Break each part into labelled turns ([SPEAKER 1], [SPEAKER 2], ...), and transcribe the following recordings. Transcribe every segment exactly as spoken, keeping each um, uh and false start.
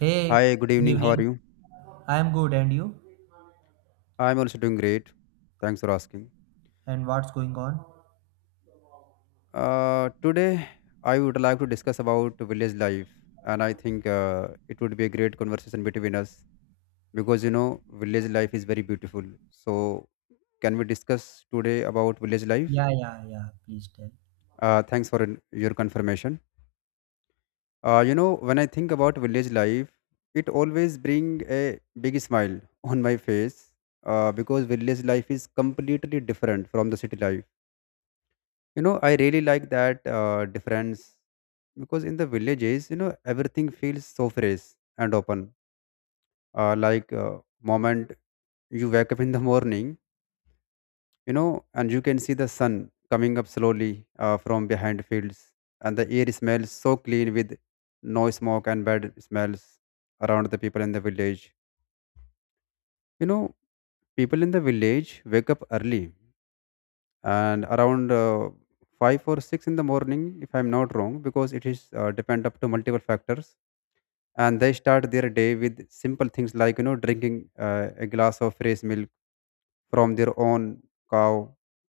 [SPEAKER 1] Hey,
[SPEAKER 2] Hi, good
[SPEAKER 1] good
[SPEAKER 2] evening. How are
[SPEAKER 1] evening.
[SPEAKER 2] you?
[SPEAKER 1] I'm good, and you?
[SPEAKER 2] I'm also doing great. Thanks for asking.
[SPEAKER 1] And what's going on?
[SPEAKER 2] Uh, today, I would like to discuss about village life, and I think uh, it would be a great conversation between us because you know village life is very beautiful. So, can we discuss today about village life?
[SPEAKER 1] Yeah, yeah, yeah. Please tell.
[SPEAKER 2] Uh, thanks for an- your confirmation. Uh, you know, when I think about village life, it always bring a big smile on my face, uh, because village life is completely different from the city life. you know I really like that uh, difference, because in the villages, you know everything feels so fresh and open, uh, like, uh, moment you wake up in the morning, you know and you can see the sun coming up slowly uh, from behind fields, and the air smells so clean with no smoke and bad smells around the people in the village. you know People in the village wake up early, and around uh, five or six in the morning if I'm not wrong, because it is, uh, depend up to multiple factors. And they start their day with simple things, like you know drinking uh, a glass of fresh milk from their own cow,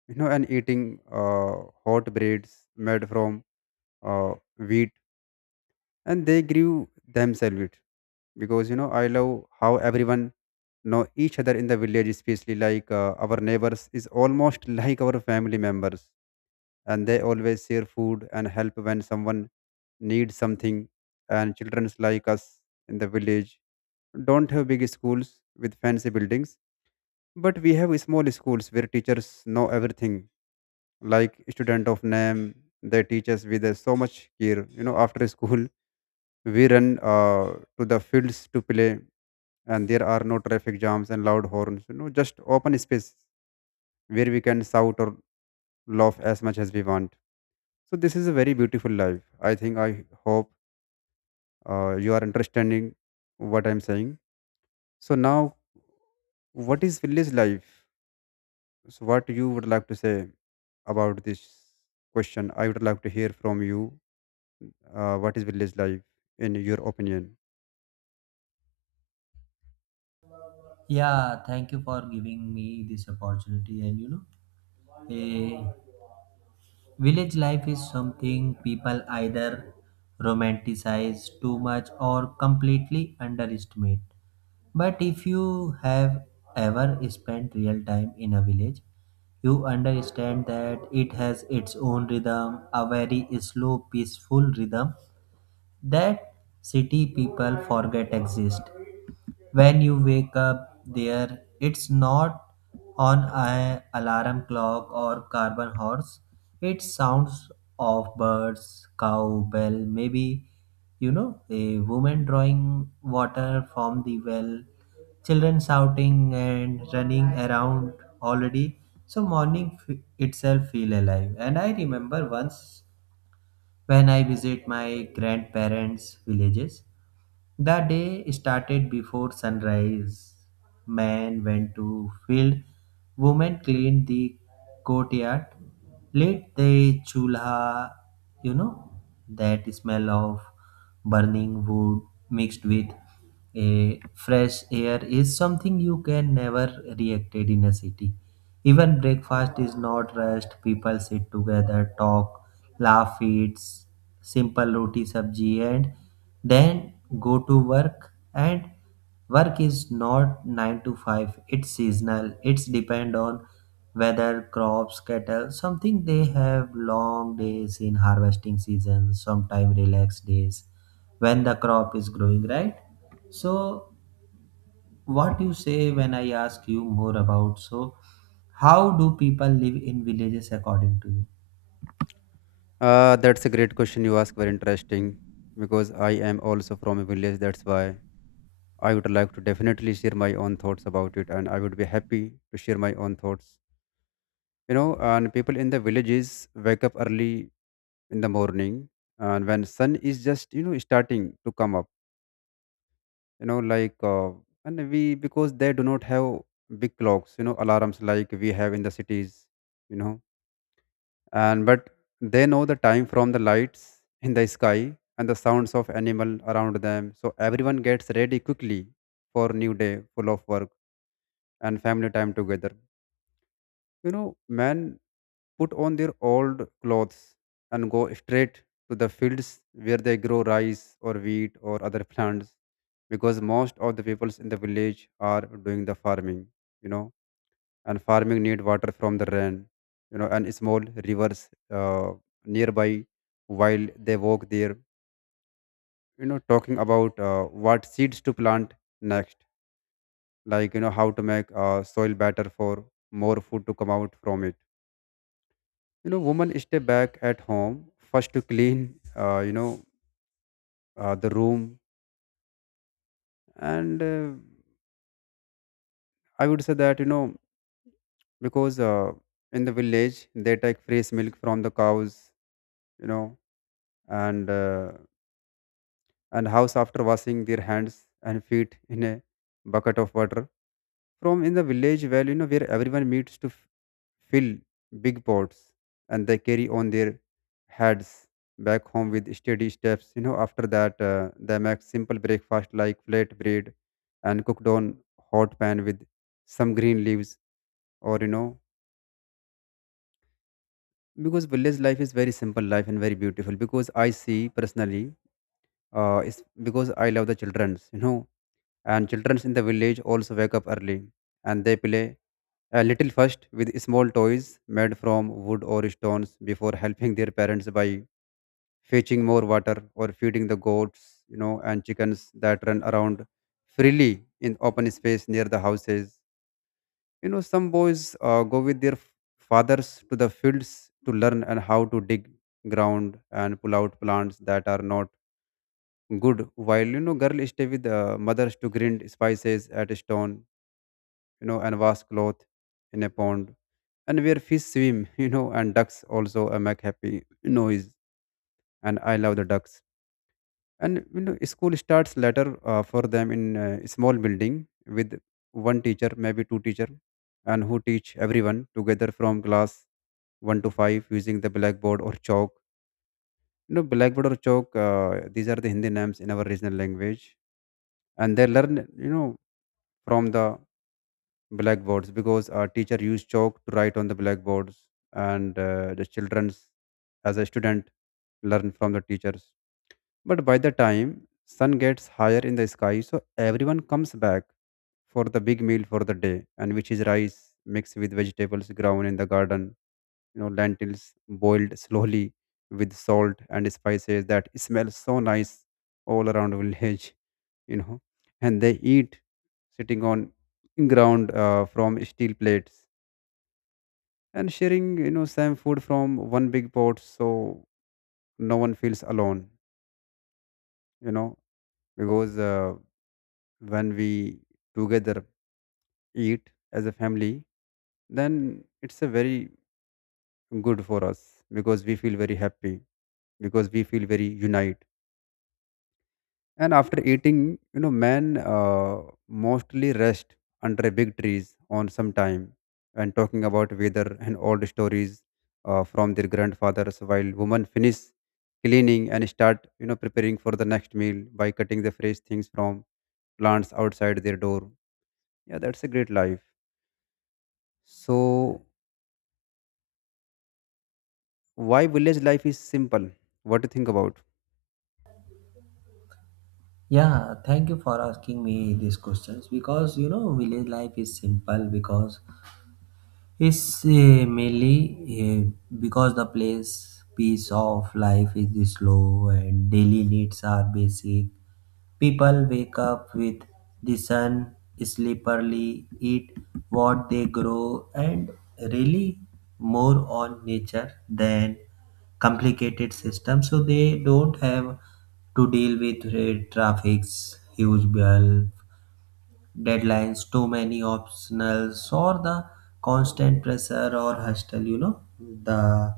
[SPEAKER 2] you know and eating uh, hot breads made from uh, wheat, and they grew themselves it. Because you know I love how everyone know each other in the village, especially like, uh, our neighbors is almost like our family members. And they always share food and help when someone needs something. And children like us in the village don't have big schools with fancy buildings, but we have small schools where teachers know everything, like student of name. They teach us with uh, so much care. You know after school, we run uh, to the fields to play, and there are no traffic jams and loud horns, you know just open space where we can shout or laugh as much as we want. So this is a very beautiful life. I think, I hope uh, you are understanding what I'm saying. So now, what is village life? So what you would like to say about this question, I would like to hear from you. Uh, what is village life in your opinion?
[SPEAKER 1] Yeah, thank you for giving me this opportunity. And you know, eh, village life is something people either romanticize too much or completely underestimate. But if you have ever spent real time in a village, you understand that it has its own rhythm, a very slow, peaceful rhythm that city people forget exist. When you wake up there, it's not on an alarm clock or carbon horse. It sounds of birds, cow, bell, maybe you know, a woman drawing water from the well, children shouting and running around already. So morning f- itself feel alive. And I remember once when I visit my grandparents' villages, the day started before sunrise. Men went to field, women cleaned the courtyard, lit the chulha, you know, that smell of burning wood mixed with a fresh air is something you can never reacted in a city. Even breakfast is not rushed. People sit together, talk, laugh, eat s- simple roti sabji, and then go to work. And work is not nine to five, it's seasonal, it's depend on weather, crops, cattle, something. They have long days in harvesting season, sometime relaxed days when the crop is growing, right? So, what you say when I ask you more about, so how do people live in villages according to you?
[SPEAKER 2] Uh, that's a great question you ask. Very interesting, because I am also from a village. That's why I would like to definitely share my own thoughts about it, and I would be happy to share my own thoughts. You know, and people in the villages wake up early in the morning, and when sun is just, you know starting to come up, you know, like, uh, and we because they do not have big clocks, you know, alarms like we have in the cities. You know, and but they know the time from the lights in the sky and the sounds of animal around them, so everyone gets ready quickly for new day full of work and family time together. You know men put on their old clothes and go straight to the fields where they grow rice or wheat or other plants, because most of the peoples in the village are doing the farming. you know and farming need water from the rain, you know and small rivers uh, nearby. While they walk there, you know talking about uh, what seeds to plant next, like, you know how to make uh, soil better for more food to come out from it. You know women stay back at home first to clean, uh, you know uh, the room, and uh, I would say that, you know because, uh, in the village they take fresh milk from the cows, you know and uh, and house after washing their hands and feet in a bucket of water from in the village well, you know where everyone meets to f- fill big pots, and they carry on their heads back home with steady steps. You know after that, uh, they make simple breakfast like flat bread, and cooked on hot pan with some green leaves, or, you know because village life is very simple life and very beautiful, because I see personally, uh, it's, because I love the children. You know and children in the village also wake up early, and they play a little first with small toys made from wood or stones before helping their parents by fetching more water or feeding the goats, you know and chickens that run around freely in open space near the houses. You know some boys uh, go with their f- fathers to the fields to learn and how to dig ground and pull out plants that are not good, while you know girls stay with the mothers to grind spices at stone, you know and wash cloth in a pond, and where fish swim you know and ducks also uh, make happy noise. And I love the ducks. And you know school starts later uh, for them in a small building with one teacher, maybe two teacher, and who teach everyone together from class one to five using the blackboard or chalk. You know blackboard or chalk, uh, these are the Hindi names in our regional language. And they learn, you know from the blackboards, because our teacher used chalk to write on the blackboards. And uh, the children's, as a student, learn from the teachers. But by the time sun gets higher in the sky, so everyone comes back for the big meal for the day, and which is rice mixed with vegetables grown in the garden, you know lentils boiled slowly with salt and spices that smell so nice all around village. you know and they eat sitting on ground, uh, from steel plates, and sharing, you know same food from one big pot, so no one feels alone. you know because uh, when we together eat as a family, then it's a very good for us, because we feel very happy, because we feel very unite. And after eating, you know men uh, mostly rest under big trees on some time, and talking about weather and old stories uh, from their grandfathers, while women finish cleaning and start, you know preparing for the next meal by cutting the fresh things from plants outside their door. Yeah, that's a great life. So why village life is simple? What do you think about?
[SPEAKER 1] Yeah, thank you for asking me these questions, because you know village life is simple because it's uh, mainly uh, because the place pace of life is slow and daily needs are basic. People wake up with the sun, sleep early, eat what they grow, and really more on nature than complicated system. So they don't have to deal with uh, traffics, huge bill, deadlines, too many optionals, or the constant pressure or hustle. You know the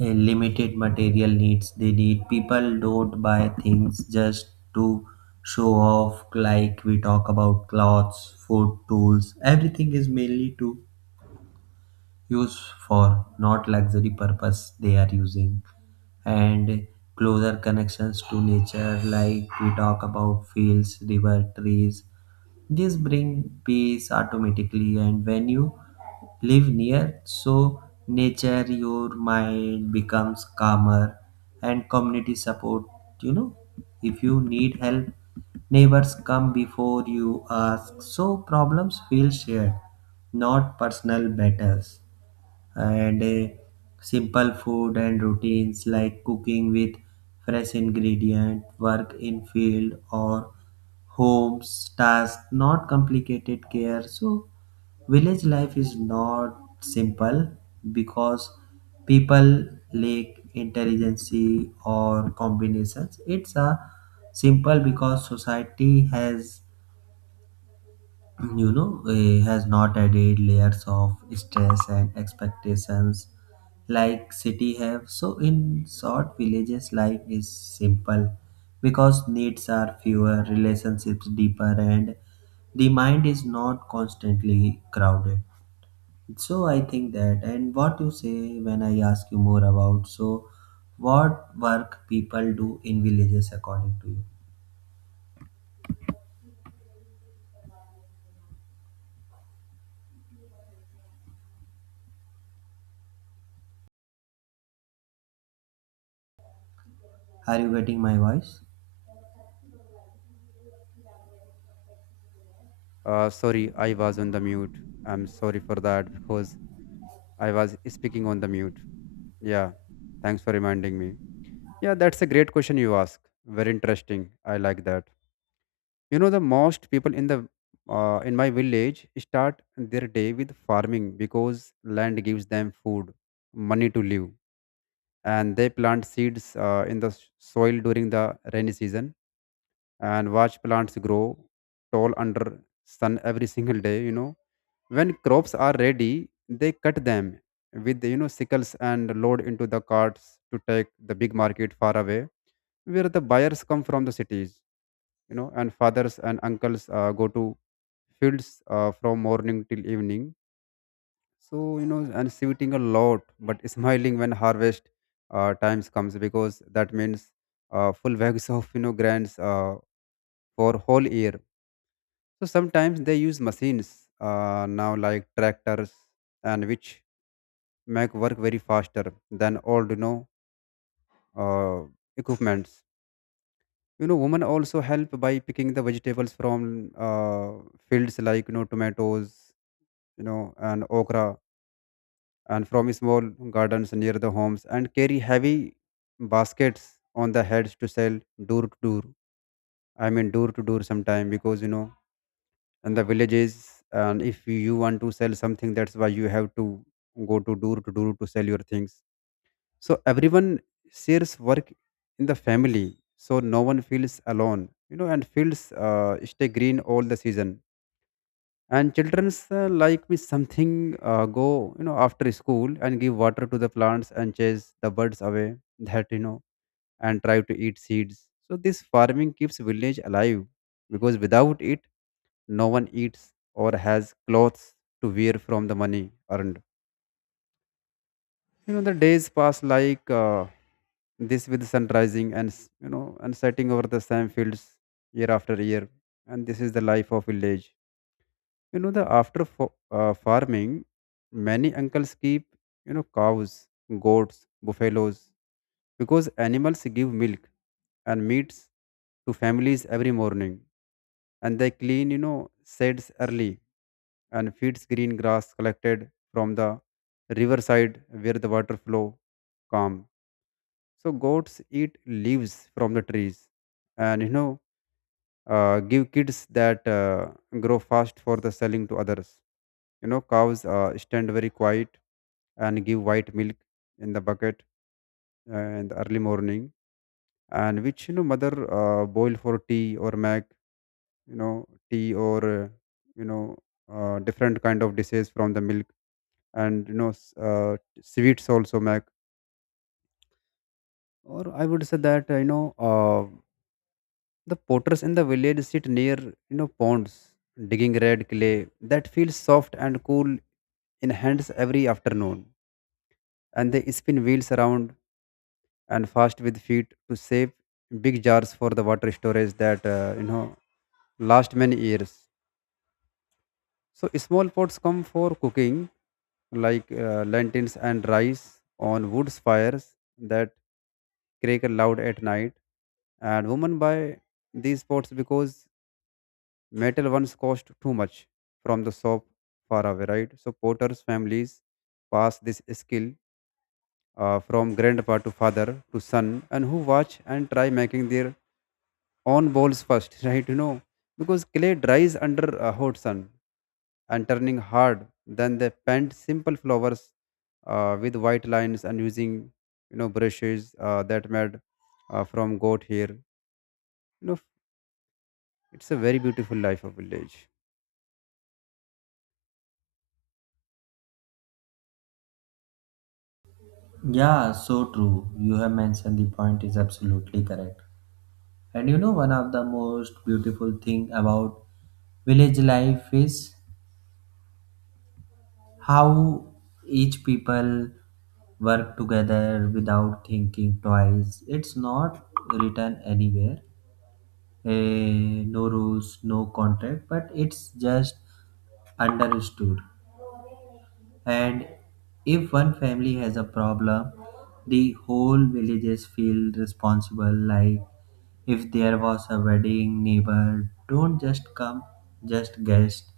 [SPEAKER 1] uh, limited material needs they need. People don't buy things just to show off. Like we talk about clothes, food, tools, everything is mainly to use for not luxury purpose they are using. And closer connections to nature, like we talk about fields, river, trees, this brings peace automatically. And when you live near so nature, your mind becomes calmer. And community support. You know, if you need help, neighbors come before you ask, so problems feel shared, not personal battles. And uh, simple food and routines, like cooking with fresh ingredient, work in field or homes task, not complicated care. So village life is not simple because people lack intelligence or combinations. It's a simple because society has, you know, eh, has not added layers of stress and expectations like city have. So in short, villages life is simple because needs are fewer, relationships deeper, and the mind is not constantly crowded. So I think that. And what you say when I ask you more about, so what work people do in villages according to you? Are you getting my voice?
[SPEAKER 2] Uh, sorry I was on the mute. I'm sorry for that, because I was speaking on the mute. Yeah, thanks for reminding me. Yeah, that's a great question you ask. Very interesting. I like that. You know, the most people in the uh, in my village start their day with farming, because land gives them food, money to live, and they plant seeds uh, in the s- soil during the rainy season and watch plants grow tall under sun every single day. You know, when crops are ready, they cut them with, you know sickles, and load into the carts to take the big market far away, where the buyers come from the cities. You know, and fathers and uncles uh, go to fields uh, from morning till evening. So, you know, and sweating a lot, but smiling when harvest uh, times comes, because that means uh, full bags of, you know grains uh, for whole year. So sometimes they use machines uh, now, like tractors, and which make work very faster than old, you know uh, equipments. You know women also help by picking the vegetables from uh, fields, like, you know tomatoes, you know and okra, and from small gardens near the homes, and carry heavy baskets on the heads to sell door to door. I mean, door to door sometime, because you know in the villages, and if you want to sell something, that's why you have to go to door to door to sell your things. So everyone shares work in the family, so no one feels alone, you know and feels uh, stay green all the season. And children's, uh, like me something, uh, go, you know after school and give water to the plants and chase the birds away that, you know and try to eat seeds. So this farming keeps village alive, because without it no one eats or has clothes to wear from the money earned. You know the days pass like uh, this, with sun rising and s- you know and setting over the same fields year after year. And this is the life of village. You know, the after fo- uh, farming, many uncles keep, you know, cows, goats, buffaloes, because animals give milk and meats to families every morning, and they clean, you know, sheds early, and feeds green grass collected from the riverside, where the water flow calm. So goats eat leaves from the trees, and you know uh, give kids that uh, grow fast for the selling to others. You know, cows uh, stand very quiet and give white milk in the bucket uh, in the early morning, and which you know mother uh, boil for tea or make you know tea or uh, you know uh, different kind of dishes from the milk, and you know s- uh, sweets also make. Or I would say that uh, you know. Uh, the potters in the village sit near, you know, ponds, digging red clay that feels soft and cool in hands every afternoon. And they spin wheels around and fast with feet to save big jars for the water storage that, uh, you know, last many years. So small pots come for cooking, like uh, lentils and rice on wood fires that crackle loud at night. And women buy these pots because metal ones cost too much from the shop far away, right? So potters' families pass this skill uh, from grandpa to father to son, and who watch and try making their own bowls first, right? You know, because clay dries under a hot sun and turning hard. Then they paint simple flowers uh, with white lines and using you know brushes uh, that made uh, from goat hair. You know, it's a very beautiful life of village.
[SPEAKER 1] Yeah, so true. You have mentioned the point is absolutely correct. And you know, one of the most beautiful thing about village life is how each people work together without thinking twice. It's not written anywhere. Eh, no rules, no contract, but it's just understood. And if one family has a problem, the whole villages feel responsible. Like if there was a wedding, neighbor don't just come, just guest.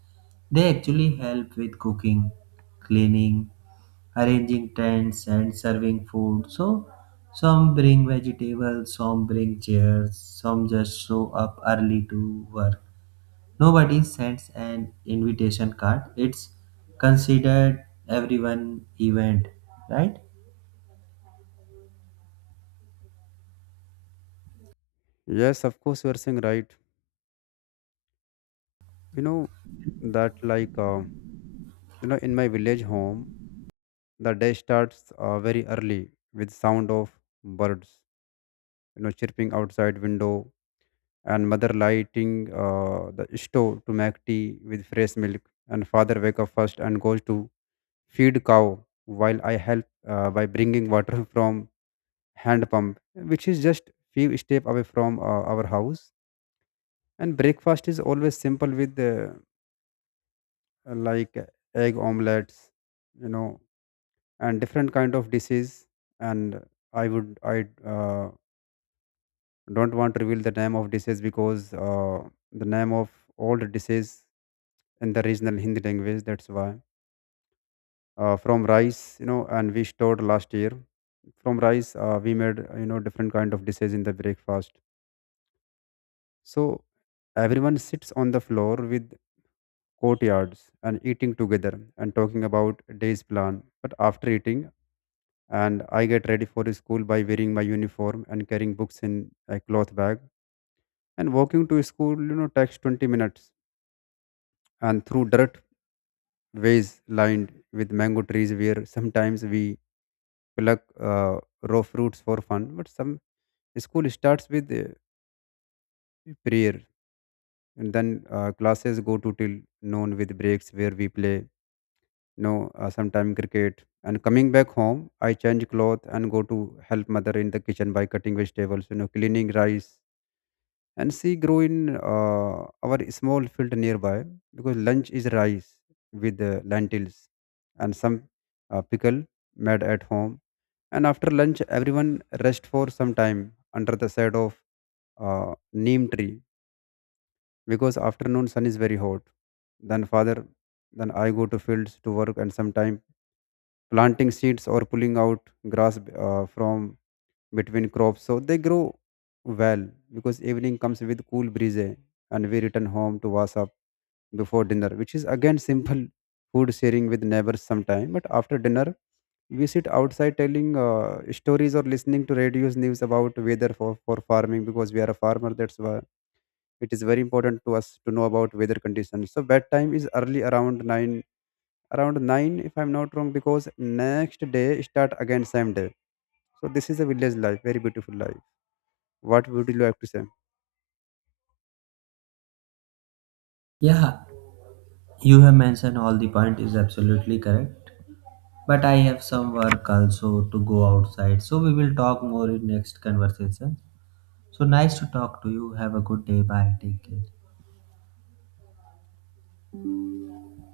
[SPEAKER 1] They actually help with cooking, cleaning, arranging tents, and serving food. So some bring vegetables, some bring chairs, some just show up early to work. Nobody sends an invitation card. It's considered everyone event, right?
[SPEAKER 2] Yes, of course, you are saying right. you know that like uh, you know in my village home the day starts uh, very early with sound of birds you know chirping outside window, and mother lighting uh, the stove to make tea with fresh milk, and father wake up first and goes to feed cow while I help uh, by bringing water from hand pump which is just few step away from uh, our house. And breakfast is always simple with uh, like egg omelets, you know and different kind of dishes. And i would i uh, don't want to reveal the name of dishes because uh, the name of all the dishes in the regional Hindi language, that's why uh, from rice, you know and we stored last year. From rice uh, we made uh, you know different kind of dishes in the breakfast. So everyone sits on the floor with courtyards and eating together and talking about day's plan. But after eating, and I get ready for school by wearing my uniform and carrying books in a cloth bag. And walking to school, you know, takes twenty minutes. And through dirt ways lined with mango trees, where sometimes we pluck uh, raw fruits for fun. But some school starts with uh, prayer, and then uh, classes go to till noon with breaks where we play. You know, uh, sometime cricket. And coming back home, I change clothes and go to help mother in the kitchen by cutting vegetables. You know, cleaning rice and she grew in uh, our small field nearby, because lunch is rice with uh, lentils and some uh, pickle made at home. And after lunch everyone rest for some time under the shade of uh, neem tree, because afternoon sun is very hot. Then father then I go to fields to work and sometime planting seeds or pulling out grass uh, from between crops so they grow well. Because evening comes with cool breeze and we return home to wash up before dinner, which is again simple food sharing with neighbors sometime. But after dinner we sit outside telling uh, stories or listening to radios news about weather for, for farming because we are a farmer, that's why it is very important to us to know about weather conditions. So bedtime is early around nine, around nine if I'm not wrong, because next day start again same day. So this is a village life, very beautiful life. What would you like to say?
[SPEAKER 1] Yeah, you have mentioned all the point is absolutely correct. But I have some work also to go outside. So we will talk more in next conversation. So nice to talk to you. Have a good day. Bye. Take care.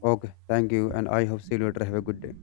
[SPEAKER 2] Okay, thank you, and I hope see you later. Have a good day.